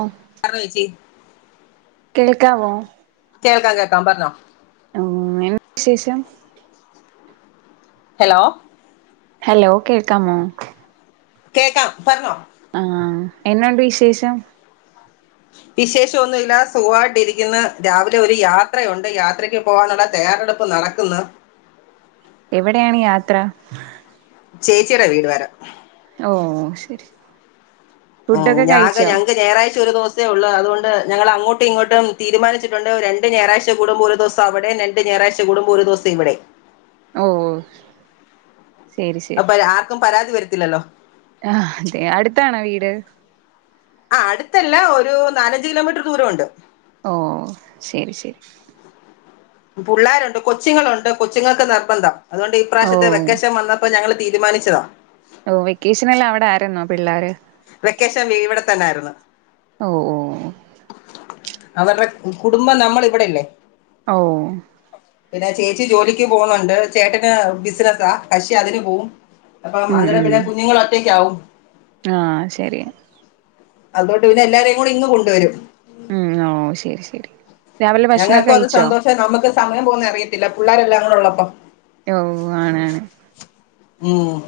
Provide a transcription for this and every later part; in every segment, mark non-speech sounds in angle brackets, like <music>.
ഓ പറ ഏച്ചി കേൾക്കാവോ? കേൾക്കാ കേക്കാം പറഞ്ഞോ ഓ എന്ത്‌ വിശേഷം ഹലോ ഹലോ കേക്കാമോ കേക്കാം പറഞ്ഞോ എന്നാ ഒണ്ട് വിശേഷം വിശേഷം ഒന്നുവില്ല സുഖായിട്ട് ഇരിക്കുന്ന് രാവിലെ ഒരു യാത്രയൊണ്ട് യാത്രക്ക് പോകാനൊള്ള തയ്യാറെടുപ്പ് നടക്ക്ന്ന് എവിടെയാണ് യാത്ര ചേച്ചിടെ വീട് വരെ ഓ ശരി ഉം ഫുഡൊക്കെ ഞാകെ കഴിച്ചോ ഞങ്ങക്ക് ഞായറാഴ്ച ഒരു ദിവസേ ഒള്ള് അതുകൊണ്ട് ഞങ്ങൾ അങ്ങോട്ടും ഇങ്ങോട്ടും തീരുമാനിച്ചിട്ടുണ്ട് രണ്ട് ഞായറാഴ്ച കൂടുമ്പോ ഒരു ദിവസം അവിടെയും. രണ്ട് ഞായാഴ്ച കൂടുമ്പോ ഒരു ദിവസം ഇവിടെയും. ഓ ശരി അ പര ആർക്കും പരാതി വര ത്തില്ലല്ലോ. ആ അതെ അടുത്താണോ വീട്? ആ അടുത്തല്ല ഒരു നാലഞ്ച് കിലോമീറ്റർ ദൂരം ഒണ്ട്. ഓ ശരി ശരി. പുള്ളാരുണ്ട് കൊച്ചുങ്ങളുണ്ട് കൊച്ചുങ്ങക്ക് നിർബന്ധം അതുകൊണ്ട് ഈ ഓ പ്രാവശ്യത്തെ വെക്കേഷൻ വന്നപ്പോ ഞങ്ങള് തീരുമാനിച്ചതാ ഓ വെക്കേഷനെല്ലാം അവിടെ ആരുന്നോ പിള്ളാര്. വെക്കേഷൻ ഇവിടെ തന്നാരുന്നു ഓ ഓ അവരുടെ കുടുംബം നമ്മൾ ഇവിടല്ലേ ഓ പിന്നെ ചേച്ചി ജോലിക്ക് പോണുണ്ട് ചേട്ടന് ബിസ്സനസ്സാ കക്ഷി അതിന് പോവും അപ്പം അന്നേരം പിന്നെ കുഞ്ഞുങ്ങൾ ഒറ്റക്ക് ആകും ആ ശരി അതുകൊണ്ട് പിന്നെ എല്ലാരേയും കൂടി ഇങ്ങ് കൊണ്ടുവരും ഉം ഓ ശരി ശരി രാവിലെ ഭക്ഷണൊക്കെ ഞങ്ങൾക്കും അത് കഴിച്ചോ സന്തോഷം നമുക്ക് സമയം പോകുന്ന അറിയത്തില്ല പുള്ളാരെല്ലാരും കൂടുള്ളപ്പം ഓ ആണ് ആണ് ഉം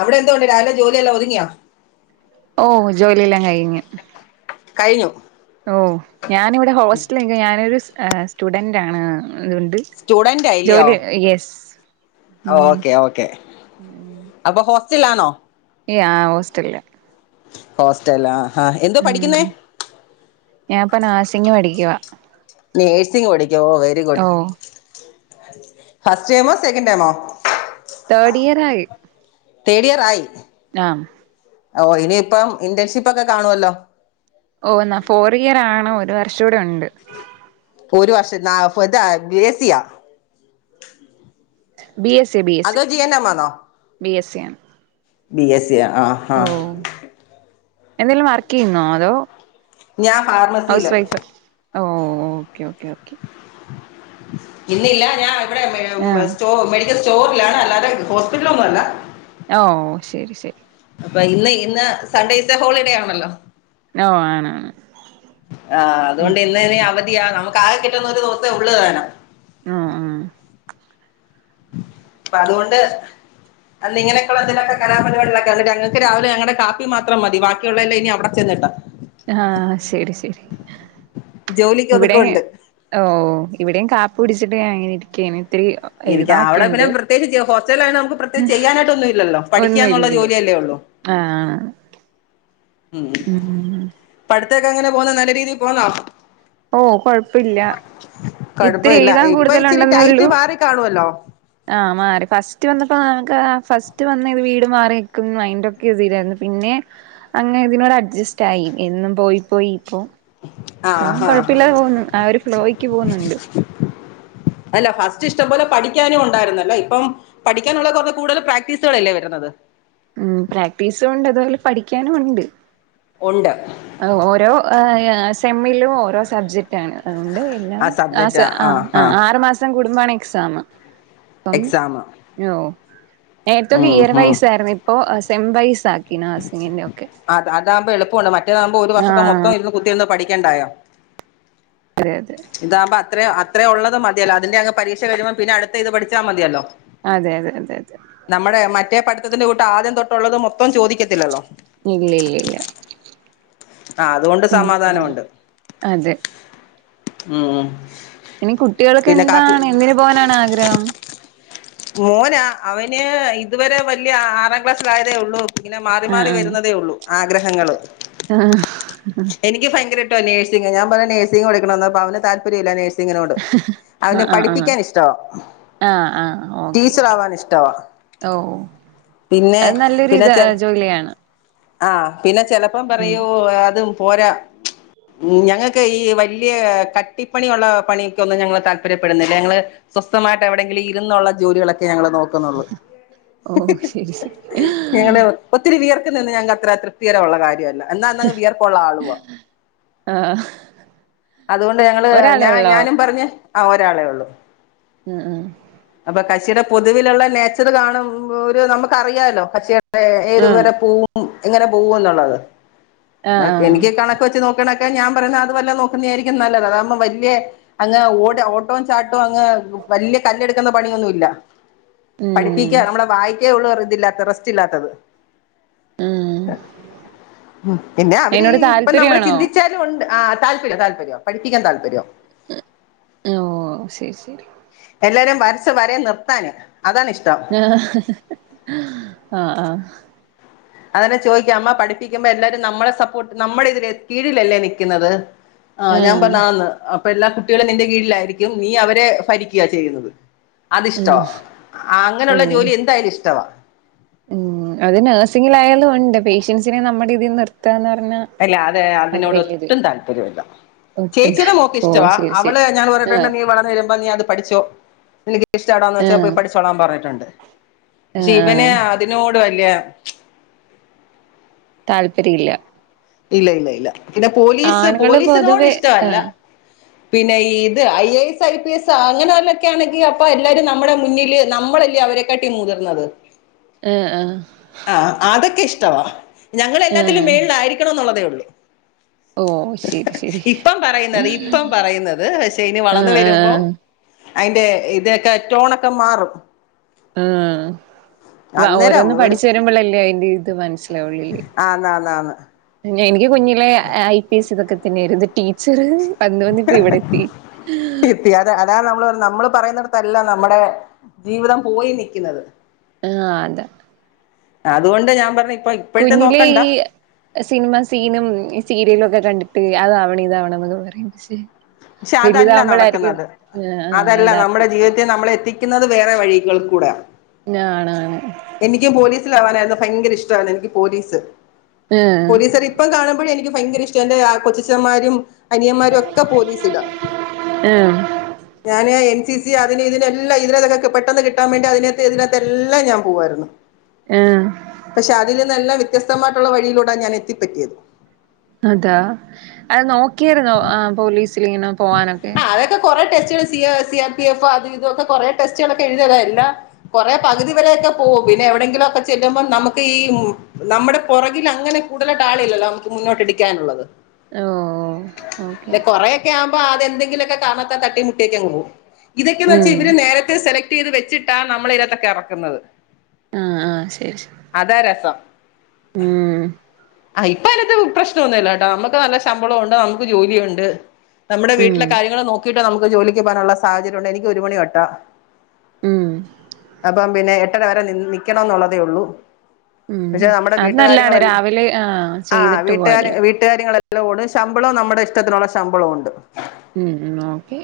അവിടെ എന്തൊണ്ട് രാവിലെ ജോലിയെല്ലാം ഒതുങ്ങിയോ? ഓ ജോലിയെല്ലാം കഴിഞ്ഞു. കഴിഞ്ഞു ഓ ഞാൻ ഇവിടെ ഹോസ്റ്റലി ഞാനൊരു സ് സ്റ്റുഡൻറ്റാണ് അതുകൊണ്ട് സ്റ്റുഡന്റ് ആയില്ലയോ ജോലി യെസ് ഉം ഓക്കെ ഓക്കെ അപ്പൊ ഹോസ് റ്റലിലാണോ? ഏ. ആ ഹോസ്റ്റലിലാ ഹോസ്റ്റല ആ എന്താ പഠിക്കുന്നേ? ഞാനിപ്പോ നേഴ്സിംഗ് പഠിക്കുവാ നേഴ്സിംഗ് പഠി യോ വെരി ഗുഡ് ഓ ഫസ്റ്റ് ടെമോ സെക്കൻ് ടെമോ? തേഡ് ഇയർ ആയി തേട് ഇയറായി ആ ഓ ഇനിയിപ്പം ഇന്റേൺഷിപ്പ് ഒക്കെ കാണുവല്ലോ ഓ ന്നാ ഫോർ ഇയർ ആകണം ഒരു വർഷം കൂടെ ഉണ്ട് ഒരു വർഷം <unintelligible> <unintelligible> പി എസി യോ ബി എസ് എ ബിഎസ് സ ആണോ ബി എസ് ആണ് ബി എസ് സി ആ ആഹാ ഓ എന്തെങ്കിലും വർക്ക് ചെയ്യുന്നോ അതോ ഞാൻ ഹൗസ് ഫാർമസിയില് വൈഫ് ഓ ഓക്കേ ഓക്കേ ഓക്കെ ഇന്നില്ല ഞാൻ ആ ഇവടെസ്റ്റോ മെഡിക്കൽ സ്റ്റോറിലാണ് അല്ല അതെ ഹോസ്പിറ്റല ഒന്നുംല്ല ഓഓ ശരി ശരി അപ്പൊ ഇന്ന് ഇന്ന് സൺഡേത്തെ ഹോളിഡേ ആണല്ലോ ഓ ആണ് ആ അതുകൊണ്ട് ഇന്നെ അവധിയ നമുക്ക് അകെകിട്ടുന്ന ഒരു ദിവസത്തെ ഉള്ളു തന ആ ആ അപ്പോ അതുകൊണ്ട് അത് ഇങ്ങനെയൊക്കെയ എതിനൊക്കെ കലാപരിപാടിയൊക്കെ ഞങ്ങൾക്ക് രാവിലെ ഞങ്ങളുടെ കാപ്പി മാത്രം മതി ബാക്കിയുള്ളെല്ലാം ഇനി അവിടെ ചെന്നിട്ടാ ആ ശരി ശരി ജോലിക്ക് ഇവിടെ ഒതുക്കുണ്ട് ഓ ഇവിടെയും കാപ്പി ക്കു ടിച്ചിട്ട് ഞ അങ്ങനെ ഇരിക്കുകാണ് ഇരിക്ക അവിടെ പിന്നെ പ്രത്യേകിച്ച് ഹോസ്റ്റല ആ നമുക്ക് പ്രത്യേകിച്ച് ചെയ്യാനായിട്ട്ന്നും ഇല്ലല്ലോ ഒന്നും പഠിക്കാന്നുള്ള ഇല്ലല്ലേ ജോലിയല്ലേ ഉള്ളു ആഹ് ഉം അത്തേക്ക് അങ്ങനെ പോക നല്ല രീതിൽ പോന്നോ ഓ കൊഴപ്പില്ല ഇത്ര കുഴപ്പമില്ല എഴുതാൻ ഇപ്പൊ കൂടുതല ഇച്ചിരി ഉണ്ടെന്നേ ടൈറ്റ് ഉള്ളൂ മാറി കാണുവല്ലോ ആ മാറി ഫസ്റ്റ് വന്നപ്പോ ഇപ്പൊ ഞങ്ങക്ഫസ്റ്റ് വീട് മാറി നിക്കും അയിന്റെഒക്കെ ഇതിയിലായിരുന്നു പിന്നെ അങ്ങനെ ഇതിനോട് അഡ്ജസ്റ്റ് ആയി എന്നും പോയി പോയി ഇപ്പോ ഇപ്പം ആഹ് ആഹ് കുഴപ്പമില്ലാതെ പോകുന്നു ആ ഒരു ഫ്ലോയ്ക്ക് പോകുന്നുണ്ട് അല്ല ഫസ്റ്റ് ഇഷ്ടംപലെ പഠിക്കാനും ഉണ്ടായിരുന്നല്ലോ ഇപ്പം പഠിക്കാനുള്ള കുറ കൂടുതൽ പ്രാക്ടീസുകളൾല്ലേ വരുന്നത് ഉം പ്രാക്ടീസും ഉണ്ട് അതുപോലെ പഠിക്കാനും ഉണ്ട് ഉണ്ട് ഓരോ സെമ്മിലും ഓരോ സബ്ജക്ട് സബ്ജക്റ്റ് അണ്അത്കൊണ്ട് എല്ലാം ആ സബ്ജക്റ്റാ ആഹ് ആഹ് ആറ് മാസ കുടു മണി എക്സാം തം എക്സാം <unintelligible> നേരത്തൊക്കെ ഉം ഇയർ ഉം വയസ്സായിരുന്നു ഇപ്പോ സെമ്പൈസാക്കി നാസിങ്ങിന്റെ ഒക്കെ അത അതാക്പോ എളുപ്പമാണ് മറ്റേ താമ്പോ ഒരു ആ വർഷത്തെ മൊത്തം ഇന്ന് കുത്തി ഇരുന്ന് പഠിക് ക്കെണ്ടായോ അതെ അതെ ഇതാവമ്പോ അത്രയും അത്ര ഉള്ളത് മതിയോ അതിന്റെ അങ് പരീക്ഷ കഴിയുമ്പം പിന്ന അടുത്ത ഇത് പഠിച്ചാ മതിയല്ലോ അതെ അതെ അതെ അതെ ത്തിന്റെ കൂട്ട് ആദ്യം തൊട്ടുള്ളത് മൊത്തം ചോദിക്കത്തില്ലല്ലോ ഇല്ലല്ലല്ല ആ അതുകൊണ്ട് സമാധാനമുണ്ട് അതെ ഉം ഉം ഇനി കുട്ടികൾക്ക് എന്താണ് എന്തിന് പോകാനാണ് ആഗ്രഹം മോന അവന് ഇതുവരെ വല്യ ആറാം ക്ലാസ്സിലായതേ ഉള്ളൂ ഇങ്ങനെ മാറി ആ മാറി ആ വരുന്നതേ ഉള്ളൂ ആഗ്രഹങ്ങൾ ആ ട്ടോ നേഴ്സിങ് ഞാൻ പറയും പടിക്കണോന്നു അപ്പൊ അവന് താല്പര്യില്ല നേഴ് സിങ്ങിനോട് അവന് ആ പഠിപ്പിക്കാൻ ഇഷ്ടവാ ഒക്കെ ടീച്ചർ ഓക്കെ ആവാൻ ഇഷ്ടവാ ഓ ഓ പിന്നെ അത് നല്ലൊരു ഇത് ജോലിയാണ് ആ പിന്നെ ചെലപ്പം ഉം പറയൂ അതും പോരാ ഞങ്ങക്ക് ഈ വലിയ കട്ടിപ്പണിയുള്ള പണിക്കൊന്നും ഞങ്ങൾ താല്പര്യപ്പെടുന്നില്ല ഞങ്ങള് സ്വസ്ഥമായിട്ട് എവിടെങ്കിലും ഇരുന്നുള്ള ജോലികളെ ഞങ്ങള് നോക്കുന്നുള്ളൂ ഓ ശരി ശരി ഞങ്ങള് ഒത്തിരി വിയർ <unintelligible> നിന്ന് ഞങ്ങക്ക് അത്ര തൃപ്കരമുള്ള കാര്യ എന്നാ എന്നങ് വിയർപ്പുള്ള ആളുവാ ആഹ് അതുകൊണ്ട് ഞങ്ങള് ഒരാളെ ഞാ ഉള്ളോ ഞാനും പറഞ്ഞെ ആ ഒരാളേ ഉള്ളൂ ആ ആ കച്ചിയുടെ പൊതുവിലുള്ള നേച്ചർ കാണുമ്പോ ഒരു നമുക്കറിയാലോ കച്ചിയുടെ ഉം ഏതുവരെ പൂവും എങ്ങനെ പോവൂന്നുള്ളത് ആഹ് പക്കെ ആഹ് എനിക്ക് കണക്ക വെച്ച് നോക്കണൊക്കെ ഞാൻ പറയന്ന് അത് വല്ലോം നോക് അത് തന്നെയായിരിക്കും നല്ലത് അതാകുമ്പം വല്യെ അങ്ങ് ഓട്ടോ ചാട്ടോ അങ്ങ് വല്യ കല്ലെട് ക്കുന്ന പണിയൊന്നു ഇല്ല ഉം പഠിപ്പിക്ക നമ്മുടെ വായിക്കേ ഉള്ളൂ റിസ് ക്കില്ലാത്ത റെസ്റ്റ് ഇല്ലാത്തത് ഉം പിന്നെ അവര് അയിനോട് ഇപ്പൊ നമ്മള് താല്പര്യാണോ ചിന്തിച്ചാലും ഉണ്ട് ആ താല്പര്യം താല്പര്യം പഠിപ്പിക്കാൻ താല്പര്യോ ഓ ശരി ശരി എല്ലാരേം വരച്ച വരേ നിർത്താന്. അതാണ് ഇഷ്ടം ആ ആ അത്കാരണം ചോദിക്കും അമ്മ പഠിപ്പിക്കുമ്പോ എല്ലാരും നമ്മളെ സപ്പോർട്ട് നമ്മുടെ ഇതില് കീഴിലല്ലേ നിക്കുന്നത്. ആഹ് ഞാൻ പറഞ്ഞ് ആന്ന്. ഇപ്പ എല്ലാ കുട്ടികളും നിന്റെ കീഴിലായിരിക്കും നീ അവരെ ഭരിക്ക്യാ ചെയ്യുന്നത്. ഉം അത്ഷ്ടവാ ഓ അങ്ങനെയുള്ള ജോലി എന്തായാലും ഇഷ്ടവാ ഉം അത് നഴ്സിങ്ങിലായാലും ഉണ്ട് പേഷ്യൻസിനെ നമ്മുടെ ഇതിൽ നിർത്ത അല്ല അതെ അതിനോട് ഒട്ടും താല്പര്യ ഇല്ല ഒട്ടും ചേച്ചിയുടെ മോക്ക് താല്പ ഓ ഇഷ്ടവാ ശരി ശരി അവള് ഞാൻ പറഞ്ഞിട്ടുണ്ട് ആഹ് നീ വളന്ന വരുമ്പ നീ അത് പഠിച്ചോ <unintelligible> ഇഷ്ടന്ന് വച്ചാപ്പോ ആഹ് പാടിച്ചോളൻ പറഞ്ഞട്ടുണ്ട് പക്ഷെ ആഹ് ഇവന് ആഹ് അതിനോടു വലിയ താല്പര്യല്ല ഇല്ല ഇല്ല ഇല്ല പിന്നെ പോലീസ് ആണുങ്ങള് പോലീസിനോട് പൊതുവെ ഇഷ്ടവല്ല ആഹ് പിന്നെ ഇത് I S I P S അങ്ങനെല്ലൊക്കെ ആണെങ്കി അപ്പൊ എല്ലാരും നമ്മുടെ മുന്നില് നമ്മളല്ലേ അവരെക്കാട്ടി മുതിർന്നത് ആ ആ ആ അദോക്കെ ഇഷ്ടവാ ഞങ്ങൾ എല്ലാത്തിലും ആഹ് മേളിലായിരിക്കണം എന്നുള്ളതേ ഓ ശരി ശരി <unintelligible> ഇപ്പം പറയുന്നത് ആഹ് ഇപ്പം പറയുന്നത് പക്ഷെ ഇനി വളർന്ന വരുമ്പം ആഹ് അതിൻ്റെ ഇതൊക്കെ റ്റോണൊക്കെ മാറും ഉം അന്നേരം ഓരോന്ന് ഒരു പഠിച്ച് കഴിയുമ്പോളല്ലേ അതിന്റെ ഇത് മനസ്സിലാവുള്ള് ആന്ന് ആന്ന് ആന്ന് ഈ <unintelligible> കുഞ്ഞിലെ ഐ പി എസ് ഇതൊക്കെ <unintelligible> വന്ന് വന്നിപ്പോ ഇവിടെത്തി എത്തി അതാ അതാ നമ്മള് പറഞ്ഞെ നമ്മള് പറയുന്നിടത്തല്ല നമ്മുടെ ജീവിതം പോയി നിക്കുന്നത് ആ അതെ ആ അതുകൊണ്ട് ഞാൻ പറഞ്ഞ് കുഞ്ഞിലെ ഈ സിനിമ സീനും സീരിയലും ഒക്കെ കണ്ടിട്ട് അതാവണം ഇതാവണം എന്നൊക്ക പറയും പക്ഷേ പക്ഷെ അതല്ല നടക്കുന്നത് ആഹ് ആഹ് അതല്ല നമ്മുടെ യഥാർത്ഥത്തില് ജീവിതത്തെ നമ്മൾ എത്തിക്കുന്നത് വേറെ വഴികൾ കൂടാ ആണാണ് എനിക്ക് പോലീസില് ആവാനായിരുന്നു ഭയങ്കര ഇഷ്ടമാണ് എനിക്ക് പോലീസ് ആഹ് പോലീസർ ഇപ്പം കാണുമ്പോഴ എനിക്ക് ഭയങ്കര ഇഷ്ട എന്റെ കൊച്ചച്ചന്മാരും അനിയമാരൊക്കെ പോലീസ് ആഹ് ഞാന് എൻ സി സി അതിന് ഇതിനെല്ലാം ഇതിനൊക്കെ പെട്ടെന്ന് കിട്ടാൻ വേണ്ടി അതിനകത്ത് ഇതിനകത്ത് എല്ലാം ഞാൻ പോവായിരുന്നു ആഹ് പക്ഷെ അതില്ന്നെല്ലാം വ്യത്യസ്തമായിട്ടുള്ള വഴിയിലൂടാ ഞാൻ എത്തിപ്പറ്റിയത് അതാ അത് നോ ക്കിയിരുന്നോ ആഹ് പോലീസ് ച്ചിലിങ്ങന പോവാനൊക്കെ റ്റ് സി ആഹ് സി ആർ പി എഫ് അത് ഇതൊക്കെ കൊറെ ടെസ്റ്റുകളൊക്കെ എഴുതിയതാ എല്ലാ കൊറെ പകുതി വരെയൊക്കെ പോവും പിന്നെ എവിടെയെങ്കിലും ഒക്കെ ചെല്ലുമ്പം നമുക്ക് ഈ നമ്മുടെ പുറകിലങ്ങനെ കൂടാലായിട്ടാളില്ലല്ലോ നമുക്ക് മുന്നോട്ടിരിക്കാനുള്ളത് ഓഹ് ഓഹ് ഓക്കെ അപ്പൊ ആദ്യ ഏതെങ്കിലൊക്കെ കാരണത്താ തട്ടി മുട്ടിയക്കങ്ങ് പോവും ഇതൊക്കെ വെച്ച് ഉം ഇവര് നേരത്തെ സെലക് റ്റ് ചെയ്ത് വെച്ചിട്ടാ നമ്മളിതിനാത്തൊക്കെ ഇറക്കുന്നത് ആഹ് ആഹ് ശരി ശ അതാ രസം ഉം ആഹ് ഇപ്പൊ എനക്ക് പ്രശ്നമൊന്നുമില്ലാട്ടോ നമ്മുക്ക് നല്ല ശമ്പളമുണ്ട് നമുക്ക് ജോലിയുണ്ട് നമ്മുടെ ഉം വീട്ടിലെ കാര്യങ്ങള് നോക്കിയി <unintelligible> ജോലിക്ക് പോകാനുള്ള സാഹചര്യംണ്ട് എനിക്ക് ഒരു മണി തൊട്ടാ ഉം അപ്പം പിന്നെ എട്ടര വരെ നിന്ന് നിക്കണന്ന് ഒള്ളതേയുള്ളു ഉം അത് നല്ലാണ് രാവിലെ ആ ചെയ്തിട്ട് പോയാല് അതിന്റെ കൂടെ ശമ്പളവും നമ്മുടെ ഇഷ്ടത്തിനുള്ള ശമ്പളവും ഉണ്ട് ഉം ഉ ഓക്കെ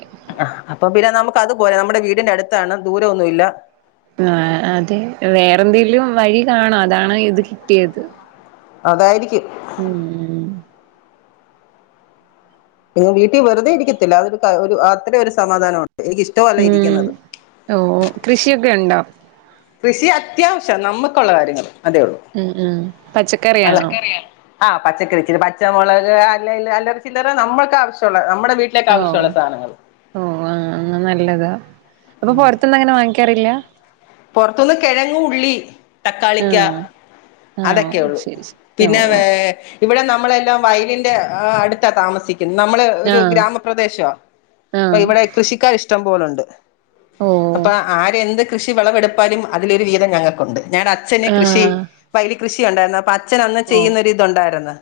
ഇപ്പൊ അത്പോലെ നമ്മുടെ വീടിന്റെ അടുത്താണ് ദൂരം ഒന്നും ഇല്ല ആ അതെ വേറെ എന്തെിലും വഴി കാണാംഅതാണ് ഇത് കിട്ടിയത് അതായിരിക്കും ഉം വീട്ടിൽ വെറുതെ ഇരിക്കത്തില്ല അതൊ ഒരു അത്ര ഒരു സമാധാനംണ്ട് ഉം ഓ കൃഷിയൊക്കെ ഉണ്ടോ കൃഷി അത്യാവശ്യം നമ്മക്കുള്ള കാര്യങ്ങള് അതേയോ ഉം ഉം പച്ചക്കറിയാണോ മലക്കറിയാ ആ പച്ചക്കറി ഇച്ചിരി പച്ച - പച്ചമുളക് അല്ല അല്ല ചില്ലറ നമ്മൾക്ക് ആവശ്യള്ള നമ്മടെ- ഓ ഓ അത നല്ലതാ അപ്പൊ പൊർത്തന്നങ്ങനെ വാങ്ങിക്കാറില്ല പൊർത്ത്ന്ന് കിഴങ്ങ്, ഉള്ളി, തക്കാളിക്ക ആഹ് ആഹ് അതെക്കെയൊള്ളൂ ശരി ശരി ഓ പിന്നെ ഓ വേ ഇവ നമ്മളെല്ലാം വയലിന്റെ അടുത്താ താമസി നമ്മള് ഒരു ആഹ് ഗ്രാമപ്രദേശമ അപ്പ ആഹ് ഇവിടെ കൃഷിക്കാർ ഇഷ്ടം പോലുണ്ട് ഓ <unintelligible> അപ്പൊ ആര് എന്തൊക്കെ ഷി വെളവെടുപ്പാലും അതിലൊരു വീതം ഞങ്ങൾക്കുണ്ട് ഞങ്ങടെ അച്ഛന് കൃഷി ആഹ് വയൽ കൃഷി ഉണ്ടായിരുന്നു അപ്പ അ അച്ഛൻ അന്ന് ഓ ചെയ്യുന്നൊരിതു ണ്ടായിരുന്നു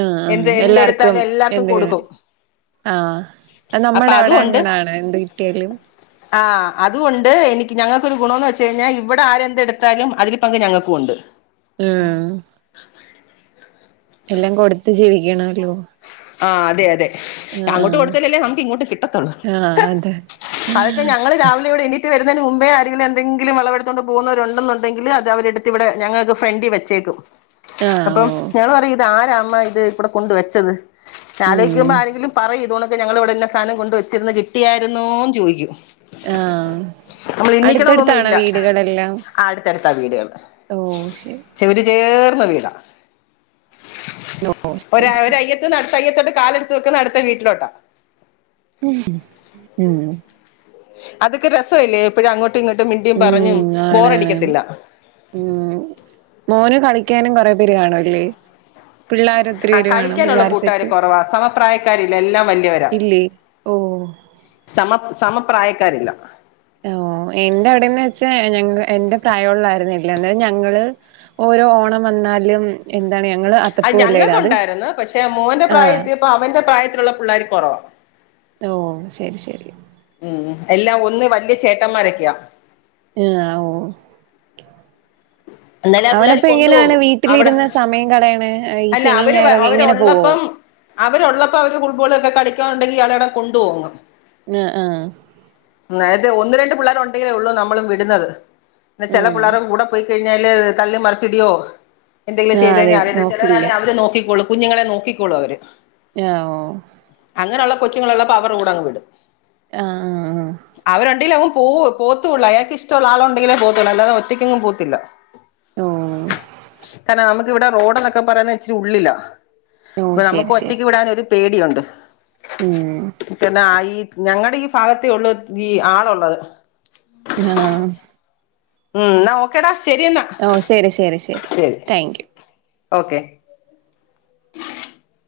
ആഹ് എന്ത് ആഹ് എല്ലാർക്കും എന്തെടുത്താലും എല്ലാർക്കും എന്ത് കൊടുക്കും ആഹ് അത് അപ്പ നമ്മടെ അതു അവിടെ ഒണ്ട് അങ്ങനാണ് എന്ത് കിട്ടിയാലും ആ അതു ഒണ്ട് എനി ഞങ്ങ ഒരു ഗുണംന്ന് വെച്ച് കഴിഞ്ഞാൽ ഇവടെ ആര് എന്തെടുത്താലും അതില് പങ്ക് ഞങ്ങക്കും ഉണ്ട് ആ എല്ലാം കൊടുത്ത് ജീവിക്കണല്ലോ ആ അതെ അതെ ആഹ് അങ്ങോട്ട് കൊടുത്താല്ലല്ലേ നമുക്ക് ഇങ്ങോട്ട് കിട്ടത്തുള്ളൂ ആഹ് ആഹ് അതെ അതൊക്കെ ഞങ്ങള് രാവിലെ ഇവിടെ എണീ റ്റ്‌ വരുന്നതിന് മുമ്പേ ആരെങ്കിലും എന്തങ്കിലും വെളവെടുത്തോണ്ട് പോകുന്നവരുണ്ടെന്നുണ്ടെങ്കില്അത് അവരെടുത്ത് ഇവിടെ ഞങ്ങൾക്ക് ഫ്രണ്ടി വെച്ചേക്കും ആഹ് അപ്പം ഓ ഞങ്ങള് പറയും ഇത് ആരാ അമ്മ ഇത് ഇവ്ടെ കൊണ്ട് വെച്ചത് ഉം ആലോയ്ക്കുമ്പ ആരെങ്കിലും പറയും ഇതോണ ഞങ്ങള് ഇവിടെ ഇന്ന സാധനം കൊണ്ട് വെച്ചിരുന്നു കിട്ടിയായിരുന്നോന്ന് ചോയിക്കും ആ അടുത്തടുത്താണോ വീടുകളെല്ലാം ത്താ വീടുകള് ഓ ശരി <unintelligible> വീടാ ഓ ഒരു ശെരി ശരി ശരി <unintelligible> കാലെടുത്ത് വെക്കുന്ന അട്ത്ത വീട്ടിലോട്ടാ ഉം അതൊക്കെ രസല്ലേ എപ്പഴും അങ്ങോ ങ്ങട്ടും ഇങ്ങോട്ടും മിണ്ടിയും പറഞ്ഞും ഉം ആണ് ആണ് ബോറടിക്കത്തില്ല ക്കാനും കൊറെ പേര് കാണുവല്ലേ ആ കളിക്കാനുള്ള കൂട്ടുകാര് കുറവാ സമപ്രായക്കാരില്ല എല്ലാം വലിയവരാ ഇല്ലേ ഓ സമ സമ പ്രായക്കാരില്ല ഓ എന്റെ അവിടെന്ന് വെച്ചാ ഞങ്ങ എന്റെ പ്രായമുള്ള ആരുമില്ല അതാ യത് ഞങ്ങള് ഓരോ ഓണം വന്നാലും എന്താണ് ഞങ്ങള് അ അത്തപ്പൂവല്ലേ ഇടാ ഞങ്ങൾക്ക് അത് ഉണ്ടാരുന്നു പക്ഷെ മോന്റെ പ്രായം ആഹ് എത്തിയപ്പോ അവന്റെ പ്രായത്തിലുള്ള പിള്ളാര് കുറവാ ഓ ശരി ശരി ഉം ഉം എല്ലാം ഒന്ന് വല്യ ചേട്ടന്മാരൊക്കെയാ ആ ഓ എന്നാലും ആ പിള്ളേർ അവനപ്പോ കൊണ്ടുപോകും എങ്ങനെയാണ് അവിടെ വീട്ടിലിരുന്ന് സമയം കളയണെ ഈ അല്ല ശനീം അവര് ഞായറൊക്കെ ഇങ്ങനെ പോവോ അവരുള്ളപ്പം അവരുള്ളപ്പോ അവര് ഫുട്ബോളൊക്കെ കളിക്കാൻ ഉണ്ടെങ്കിൽ അവരവിടെ കൊണ്ട് പോകും അ ആ നേരത്തെ ഒന്ന്, രണ്ട് പിള്ളേരുണ്ടെങ്കിലേ ഉ ള്ളൂ നമ്മളും വിടുന്നത്. ചെല ആഹ് പിള്ളാരെ കൂടെ പോയി കഴിഞ്ഞാല് തള്ളി മറിച്ചിടിയൊ എന്തെങ്കിലും ആഹ് ചെയ്ത് അതെ കഴിഞ്ഞാ അറിയത് നോക്കില്ല ചെലവരാന്നേ അവര് നോക്കിക്കോളും. കുഞ്ഞുങ്ങളെ നോക്കിക്കോളൂ അവര്. ന ഓ കൊച്ചുങ്ങള് ള്ളപ്പോ അവരെ കൂടങ്ങ് വിടും. ആഹ് ആഹ് ആഹ് അവരുണ്ടീലെ അ പോ പോത്തൂള്ളൂ. അയാക്ക് ഇഷ്ടമുള്ള ആളുണ്ടെങ്കിലേ പോത്തൂള്ളൂ അല്ലാതെ ഒറ്റക്കെങ്ങും പോത്തില്ല. ഓ <unintelligible> ഇവിടെ റോഡ് ന്നൊക്കെ പറയണ് ച്ചിരി ഉള്ളില. ഓ അപ്പോ ശരി നമുക്ക് ശരി ഒറ്റക്ക് വിടാൻ ഒരു പേടിയുണ്ട്. ഉം ക്കെന്ന ആയി. ഞങ്ങടെ ഈ ഫാഗത്തേ ഉള്ളൂ ഈ ആളു ള്ളത്. നാ ഉം ന്നാ ഓക്കേ ടാ- ഓ ശെരി ശരി ശരി താങ്ക് യു ഓക്കെ- <inaudible>